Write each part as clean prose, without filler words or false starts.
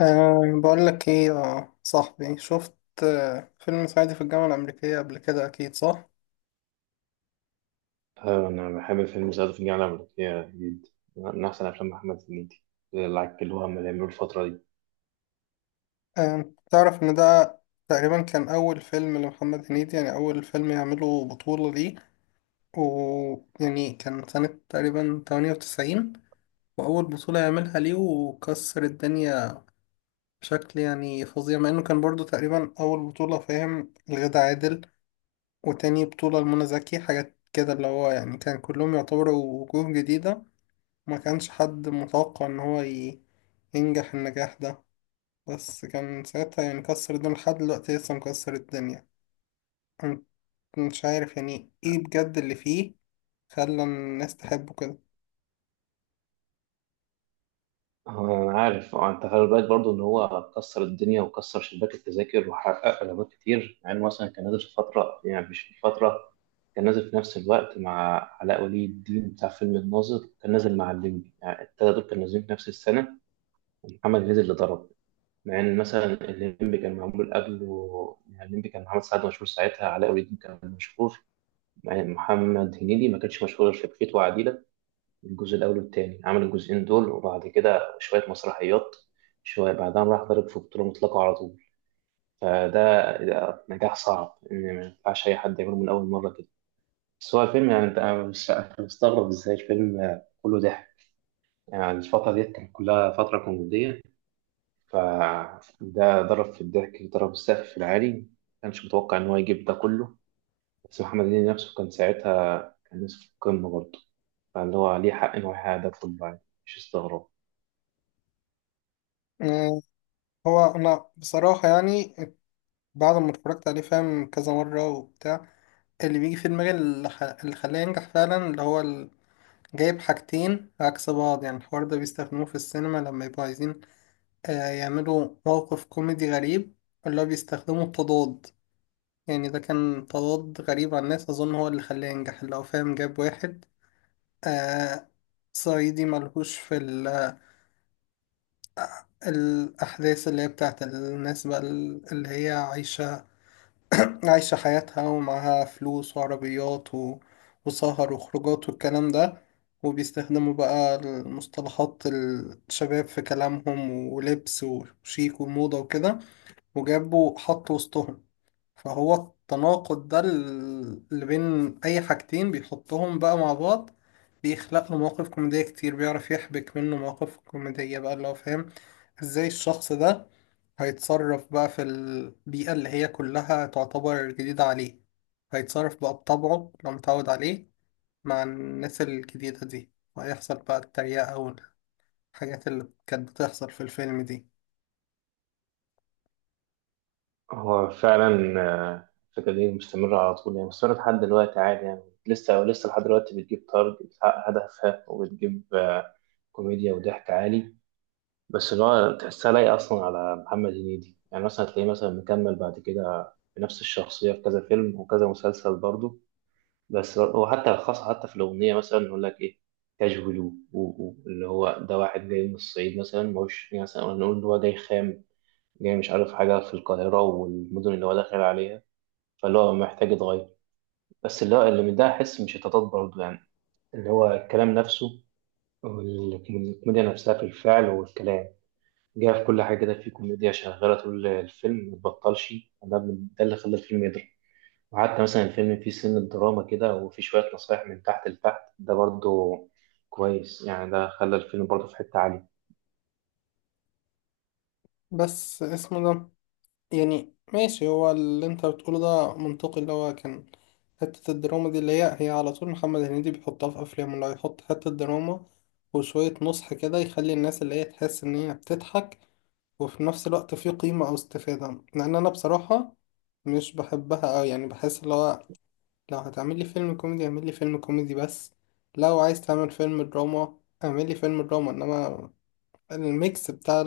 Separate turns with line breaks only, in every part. بقول لك ايه يا صاحبي، شفت فيلم صعيدي في الجامعة الأمريكية قبل كده أكيد صح؟
أنا بحب فيلم صعيدي في الجامعة الأمريكية جدا، من أحسن أفلام محمد هنيدي اللي عكلوها من اللي عملوا الفترة دي.
تعرف إن ده تقريبا كان أول فيلم لمحمد هنيدي، يعني أول فيلم يعمله بطولة ليه. ويعني كان سنة تقريبا 98، وأول بطولة يعملها ليه وكسر الدنيا بشكل يعني فظيع، مع إنه كان برضو تقريبا أول بطولة فاهم لغادة عادل، وتاني بطولة لمنى زكي. حاجات كده اللي هو يعني كان كلهم يعتبروا وجوه جديدة. ما كانش حد متوقع ان هو ينجح النجاح ده، بس كان ساعتها يعني كسر الدنيا. لحد دلوقتي لسه مكسر الدنيا. أنا مش عارف يعني ايه بجد اللي فيه خلى الناس تحبه كده.
آه، أنا عارف. أنت خلي بالك برضه إن هو كسر الدنيا وكسر شباك التذاكر وحقق إيرادات كتير، مع إنه مثلا كان نازل في فترة، يعني مش في فترة، كان نازل في نفس الوقت مع علاء ولي الدين بتاع فيلم الناظر، كان نازل مع الليمبي، يعني التلاتة دول كانوا نازلين في نفس السنة. ومحمد هنيدي اللي ضرب، مع ان مثلا الليمبي كان معمول قبله. يعني الليمبي كان محمد سعد مشهور ساعتها، علاء ولي الدين كان مشهور، يعني محمد هنيدي ما كانش مشهور غير في بخيت وعديلة الجزء الأول والتاني، عمل الجزئين دول وبعد كده شوية مسرحيات، شوية بعدها راح ضرب في بطولة مطلقة على طول. فده ده نجاح صعب، إن ما ينفعش أي حد يعمله من أول مرة كده. بس هو الفيلم، يعني أنت أنا مش، أنا مستغرب إزاي الفيلم كله ضحك. يعني الفترة ديت كانت كلها فترة كوميدية، فده ضرب في الضحك، ضرب السقف في العالي، ما كانش متوقع إن هو يجيب ده كله. بس محمد هنيدي نفسه كان ساعتها، كان لسه في القمة برضه، فاللي هو عليه حق إن هو يحقق ده كله عادي، مش استغراب.
أه، هو انا بصراحة يعني بعد ما اتفرجت عليه فاهم كذا مرة وبتاع، اللي بيجي في دماغي اللي خلاه ينجح فعلا، اللي هو جايب حاجتين عكس بعض. يعني الحوار ده بيستخدموه في السينما لما يبقوا عايزين يعملوا موقف كوميدي غريب، اللي هو بيستخدموا التضاد. يعني ده كان تضاد غريب على الناس، أظن هو اللي خلاه ينجح. لو فاهم، جاب واحد آه صعيدي ملهوش في الأحداث اللي هي بتاعت الناس بقى، اللي هي عايشة حياتها ومعاها فلوس وعربيات وسهر وخروجات والكلام ده، وبيستخدموا بقى المصطلحات الشباب في كلامهم ولبس وشيك وموضة وكده، وجابوا حط وسطهم. فهو التناقض ده اللي بين أي حاجتين بيحطهم بقى مع بعض، بيخلق له مواقف كوميدية كتير، بيعرف يحبك منه مواقف كوميدية بقى. اللي هو فاهم ازاي الشخص ده هيتصرف بقى في البيئة اللي هي كلها تعتبر جديدة عليه، هيتصرف بقى بطبعه لو متعود عليه مع الناس الجديدة دي، وهيحصل بقى التريقة والحاجات اللي كانت بتحصل في الفيلم دي.
هو فعلا الفكرة دي مستمرة على طول، يعني مستمرة لحد دلوقتي عادي، يعني لسه لحد دلوقتي بتجيب تارجت، بتحقق هدفها وبتجيب كوميديا وضحك عالي. بس اللي هو تحسها لايقة أصلا على محمد هنيدي. يعني مثلا هتلاقيه مثلا مكمل بعد كده بنفس الشخصية في كذا فيلم وكذا مسلسل برضه. بس وحتى خاصة حتى في الأغنية مثلا يقول لك إيه، كاجولو، اللي هو ده واحد جاي من الصعيد، مثلا مش يعني مثلا نقول إن هو جاي خام، جاي مش عارف حاجة في القاهرة والمدن اللي هو داخل عليها، فاللي هو محتاج يتغير. بس اللي هو، اللي من ده أحس مش هتتضاد برضه. يعني اللي هو الكلام نفسه والكوميديا نفسها في الفعل والكلام، جاي في كل حاجة كده، في كوميديا شغالة طول الفيلم متبطلش. ده اللي خلى الفيلم يضرب. وحتى مثلا الفيلم فيه سن الدراما كده، وفيه شوية نصايح من تحت لتحت، ده برضو كويس. يعني ده خلى الفيلم برضو في حتة عالية.
بس اسمه ده، يعني ماشي هو اللي انت بتقوله ده منطقي. اللي هو كان حتة الدراما دي اللي هي هي على طول محمد هنيدي بيحطها في أفلامه، اللي هو يحط حتة دراما وشوية نصح كده، يخلي الناس اللي هي تحس إن هي بتضحك وفي نفس الوقت في قيمة أو استفادة. لأن أنا بصراحة مش بحبها أوي، يعني بحس اللي هو لو هتعمل لي فيلم كوميدي اعمل لي فيلم كوميدي بس، لو عايز تعمل فيلم دراما اعمل لي فيلم دراما. إنما الميكس بتاع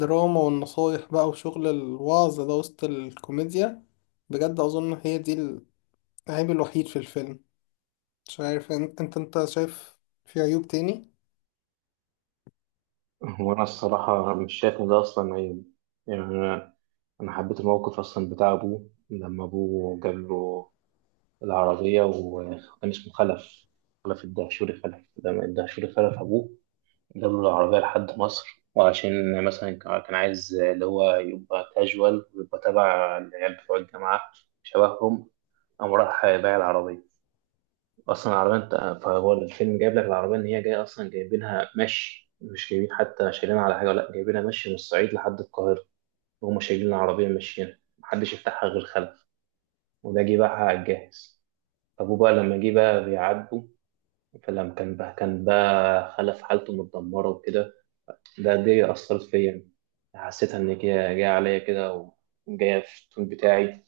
دراما والنصايح بقى وشغل الوعظ ده وسط الكوميديا، بجد أظن هي دي العيب الوحيد في الفيلم. مش عارف، أنت شايف في عيوب تاني؟
وأنا الصراحة مش شايف إن ده أصلا عيب. يعني أنا حبيت الموقف أصلا بتاع أبوه، لما أبوه جاب له العربية وكان اسمه خلف. خلف الدهشوري خلف، لما الدهشوري خلف أبوه جاب له العربية لحد مصر، وعشان مثلا كان عايز اللي هو يبقى كاجوال ويبقى تبع العيال بتوع الجامعة، شبههم، قام راح بايع العربية أصلا. العربية أنت، فهو الفيلم جايب لك العربية إن هي جاية أصلا، جايبينها مشي، مش جايبين حتى شايلينها على حاجة، ولا جايبينها مشي من الصعيد لحد القاهرة، وهم شايلين العربية ماشيين، محدش يفتحها غير خلف، وده جه باعها على الجاهز. أبوه بقى لما جه بقى بيعاتبه، فلما كان بقى، كان بقى خلف حالته متدمرة وكده، ده دي أثرت فيا يعني. حسيتها إن هي جاية عليا كده، وجاية في التون بتاعي.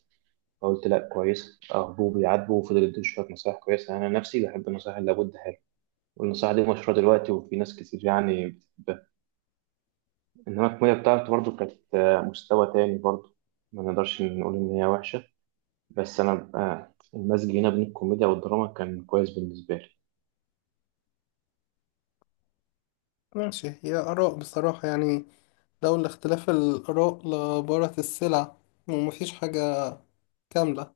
فقلت لا، كويسة، أخبوه بيعاتبه وفضل يديه شوية نصايح كويسة. أنا نفسي بحب النصايح اللي لابد ها، والنصيحة دي مشهورة دلوقتي وفي ناس كتير يعني بتحبها. إنما الكوميديا بتاعته برضه كانت مستوى تاني برضه، ما نقدرش نقول إن هي وحشة. بس أنا المزج هنا بين الكوميديا والدراما كان كويس بالنسبة لي.
ماشي، هي آراء بصراحة يعني، لولا اختلاف الآراء لبارت السلع، ومفيش حاجة كاملة.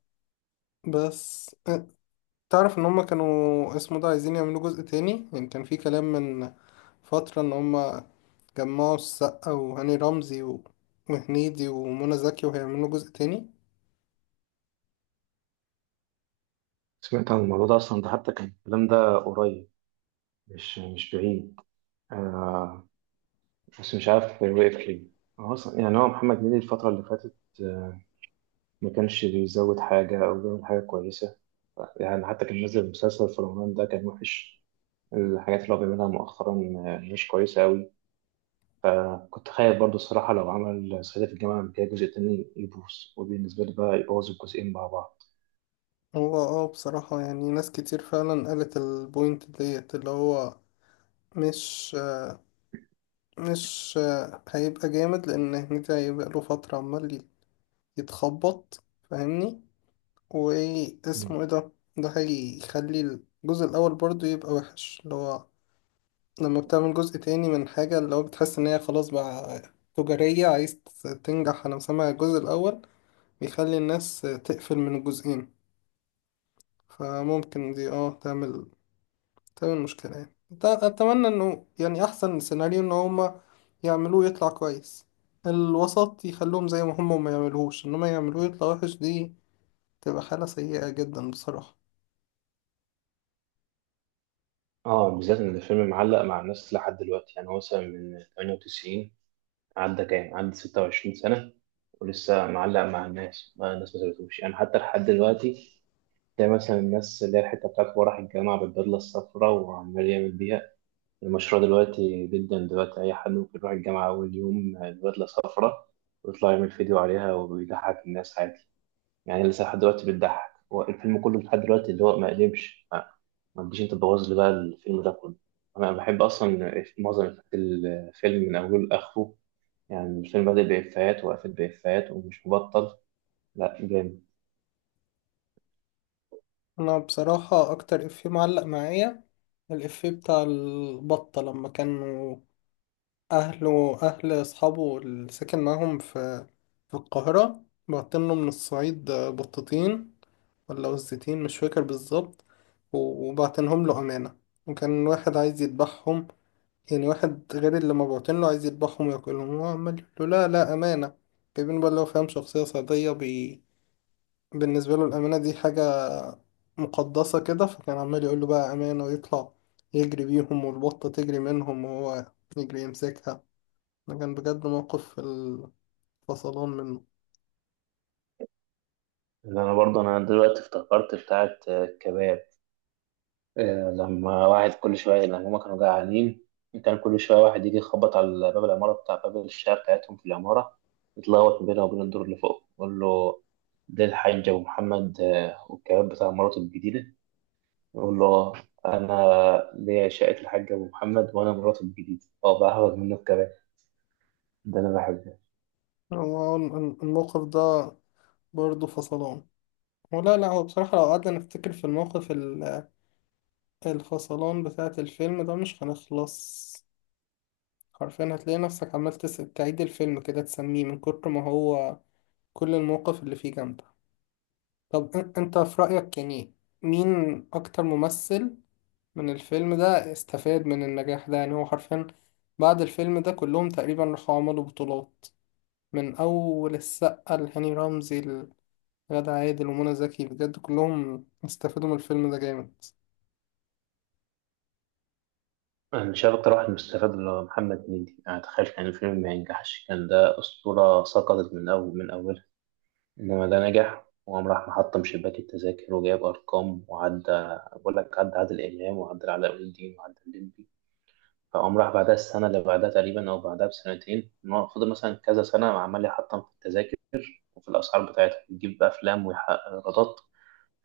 بس تعرف إن هما كانوا اسمه ده عايزين يعملوا جزء تاني؟ يعني كان في كلام من فترة إن هما جمعوا السقا وهاني رمزي و- وهنيدي ومنى زكي وهيعملوا جزء تاني.
سمعت عن الموضوع ده أصلا، ده حتى كان الكلام ده قريب، مش بعيد. آه، بس مش عارف وقف ليه. هو أصلا يعني، هو محمد هنيدي الفترة اللي فاتت آه، ما كانش بيزود حاجة أو بيعمل حاجة كويسة. يعني حتى كان نازل مسلسل في رمضان ده كان وحش، الحاجات اللي هو بيعملها مؤخرا مش كويسة أوي. كنت خايف برضو الصراحة لو عمل صعيدي في الجامعة الأمريكية جزء تاني يبوظ، وبالنسبة لي بقى يبوظ الجزئين مع بعض.
هو اه بصراحة يعني ناس كتير فعلا قالت البوينت ديت، اللي هو مش مش هيبقى جامد، لأن هنيدي هيبقى له فترة عمال يتخبط، فاهمني.
مم.
واسمه ايه ده، ده هيخلي الجزء الأول برضه يبقى وحش. اللي هو لما بتعمل جزء تاني من حاجة، اللي هو بتحس إن هي خلاص بقى تجارية، عايز تنجح. أنا مسمع الجزء الأول بيخلي الناس تقفل من الجزئين، فممكن دي اه تعمل تمام المشكلة يعني. أتمنى إنه يعني أحسن سيناريو إن هما يعملوه يطلع كويس الوسط، يخلوهم زي ما هما وما يعملوهوش، إنما يعملوه يطلع وحش دي تبقى حالة سيئة جدا بصراحة.
اه، بالذات إن الفيلم معلق مع الناس لحد دلوقتي. يعني هو مثلا من 98، عدى كام؟ عدى 26 سنة، ولسه معلق مع الناس، ما الناس ما سابتهوش يعني حتى لحد دلوقتي. تلاقي مثلا الناس اللي هي الحتة بتاعت هو راح الجامعة بالبدلة الصفراء وعمال يعمل بيها المشروع، دلوقتي جدا دلوقتي أي حد ممكن يروح الجامعة أول يوم بدلة صفرا ويطلع يعمل فيديو عليها ويضحك الناس عادي. يعني لسه لحد دلوقتي بتضحك، هو الفيلم كله لحد دلوقتي اللي هو ما قدمش، ما تجيش أنت تبوظ لي بقى الفيلم ده كله. أنا بحب أصلا معظم إفيهات الفيلم من أوله لآخره. يعني الفيلم بادئ بإفيهات وقفل بإفيهات، ومش مبطل. لا جامد.
أنا بصراحة أكتر إفيه معلق معايا الإفيه بتاع البطة، لما كانوا أهله أهل أصحابه اللي ساكن معاهم في في القاهرة بعتله من الصعيد بطتين ولا وزتين مش فاكر بالظبط، و- وبعتنهم له أمانة، وكان واحد عايز يذبحهم. يعني واحد غير اللي ما بعتن له عايز يذبحهم وياكلهم، هو عمال يقول له لا لا أمانة. جايبين بقى، لو فاهم شخصية صعيدية بالنسبة له الأمانة دي حاجة مقدسة كده، فكان عمال يقول له بقى أمانة، ويطلع يجري بيهم والبطة تجري منهم وهو يجري يمسكها. ده كان بجد موقف في الفصلان منه.
اللي أنا برضه أنا دلوقتي افتكرت بتاعة كباب. لما واحد كل شوية، لما هما كانوا جعانين، كان كل شوية واحد يجي يخبط على باب العمارة بتاع، باب الشقة بتاعتهم في العمارة، يتلخبط بينه وبين الدور اللي فوق، يقول له ده الحاج أبو محمد والكباب بتاع مراته الجديدة. يقول له أنا ليا، شقة الحاج أبو محمد، وأنا مراته الجديدة، أه بقى هاخد منه الكباب. ده أنا بحبه.
هو الموقف ده برضه فصلان ولا لا؟ هو بصراحة لو قعدنا نفتكر في الموقف الفصلان بتاعة الفيلم ده مش هنخلص، حرفيا هتلاقي نفسك عمال تعيد الفيلم كده تسميه من كتر ما هو كل المواقف اللي فيه جامدة. طب انت في رأيك يعني مين أكتر ممثل من الفيلم ده استفاد من النجاح ده؟ يعني هو حرفيا بعد الفيلم ده كلهم تقريبا راحوا عملوا بطولات، من أول السقا لهاني رمزي لغادة عادل ومنى زكي، بجد كلهم استفادوا من الفيلم ده جامد.
أنا مش عارف، أكتر واحد مستفاد اللي هو محمد هنيدي. أنا تخيل كان الفيلم ما ينجحش، كان ده أسطورة سقطت من أول، من أولها. إنما ده نجح، وقام راح محطم شباك التذاكر وجايب أرقام، وعدى بقول لك، عدى عادل إمام وعدى علاء ولي الدين وعدى الليمبي. فقام راح بعدها السنة اللي بعدها تقريبا، أو بعدها بسنتين، إن هو فضل مثلا كذا سنة عمال يحطم في التذاكر وفي الأسعار بتاعتها، يجيب أفلام ويحقق إيرادات.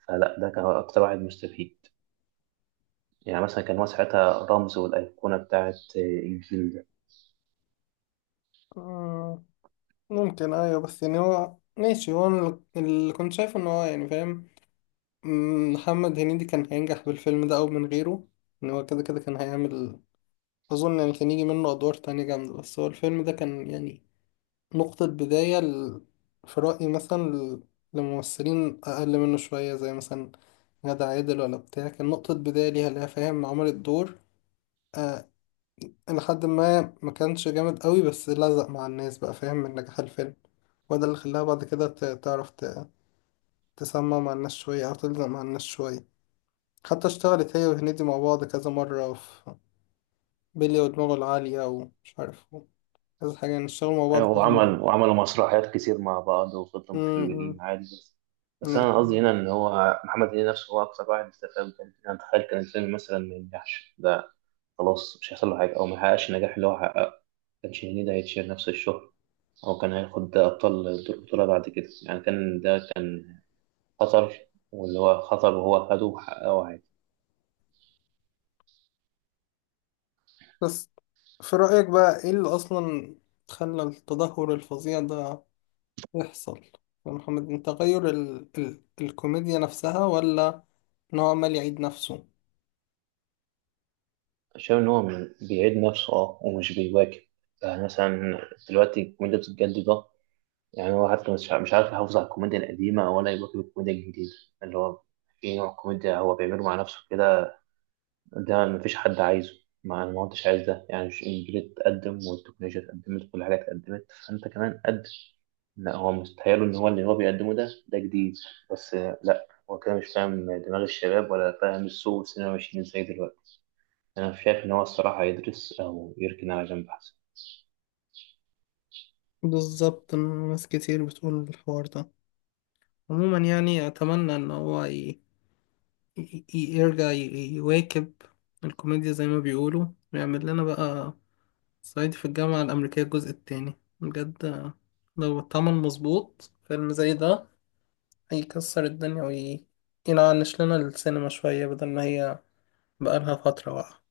فلا ده كان أكتر واحد مستفيد، يعني مثلا كان هو ساعتها رمز والأيقونة بتاعت الجيل ده.
آه، ممكن، أيوة، بس يعني هو ماشي. هو أنا اللي كنت شايفه إن هو يعني فاهم، محمد هنيدي كان هينجح بالفيلم ده أو من غيره. إن هو كده كده كان هيعمل، أظن يعني كان يجي منه أدوار تانية جامدة. بس هو الفيلم ده كان يعني نقطة بداية في رأيي مثلا لممثلين أقل منه شوية، زي مثلا غادة عادل ولا بتاع، كان نقطة بداية ليها. فاهم، عملت دور آه لحد ما كانش جامد قوي، بس لزق مع الناس بقى فاهم من نجاح الفيلم، وده اللي خلاها بعد كده تعرف تسمع مع الناس شوية أو تلزق مع الناس شوية. حتى اشتغلت هي وهنيدي مع بعض كذا مرة في بيلي ودماغه العالية ومش عارف كذا حاجة، يعني اشتغلوا مع بعض
أيوة،
كذا مرة.
وعمل وعملوا مسرحيات كتير مع بعض وفضلوا
م-
مكملين عادي. بس، بس أنا
م.
قصدي هنا إن هو محمد هنيدي نفسه هو أكثر واحد استفاد. كان أنا أتخيل كان الفيلم مثلا ما ينجحش ده، خلاص مش هيحصل له حاجة أو ما يحققش النجاح اللي هو حققه، ما كانش هنيدي هيتشير نفس الشهرة، أو كان هياخد ده، أبطال دور بطولة بعد كده. يعني كان ده كان خطر، واللي هو خطر وهو خده وحققه عادي.
بس في رأيك بقى ايه اللي اصلا خلى التدهور الفظيع ده يحصل يا محمد؟ من تغير الكوميديا نفسها، ولا ان هو عمال يعيد نفسه؟
شايف إن هو بيعيد نفسه، أه، ومش بيواكب. يعني مثلا دلوقتي الكوميديا بتتجدد، يعني هو حتى مش عارف يحافظ على الكوميديا القديمة ولا يواكب الكوميديا الجديدة. اللي هو في نوع كوميديا هو بيعمله مع نفسه كده، ده مفيش حد عايزه. ما أنا ما كنتش عايز ده، يعني مش الجيل اتقدم والتكنولوجيا اتقدمت، كل حاجة اتقدمت فأنت كمان قدم، لا هو مستحيل إن هو اللي هو بيقدمه ده ده جديد. بس لا هو كده مش فاهم دماغ الشباب، ولا فاهم السوق والسينما ماشيين ازاي دلوقتي. أنا شايف إن هو الصراحة يدرس أو يركن على جنب أحسن.
بالظبط، ناس كتير بتقول الحوار ده. عموما يعني اتمنى ان هو يرجع يواكب الكوميديا زي ما بيقولوا، ويعمل لنا بقى صعيدي في الجامعة الأمريكية الجزء التاني. بجد لو اتعمل مظبوط فيلم زي ده يكسر الدنيا، وينعنش لنا السينما شوية، بدل ما هي بقالها فترة واقعة.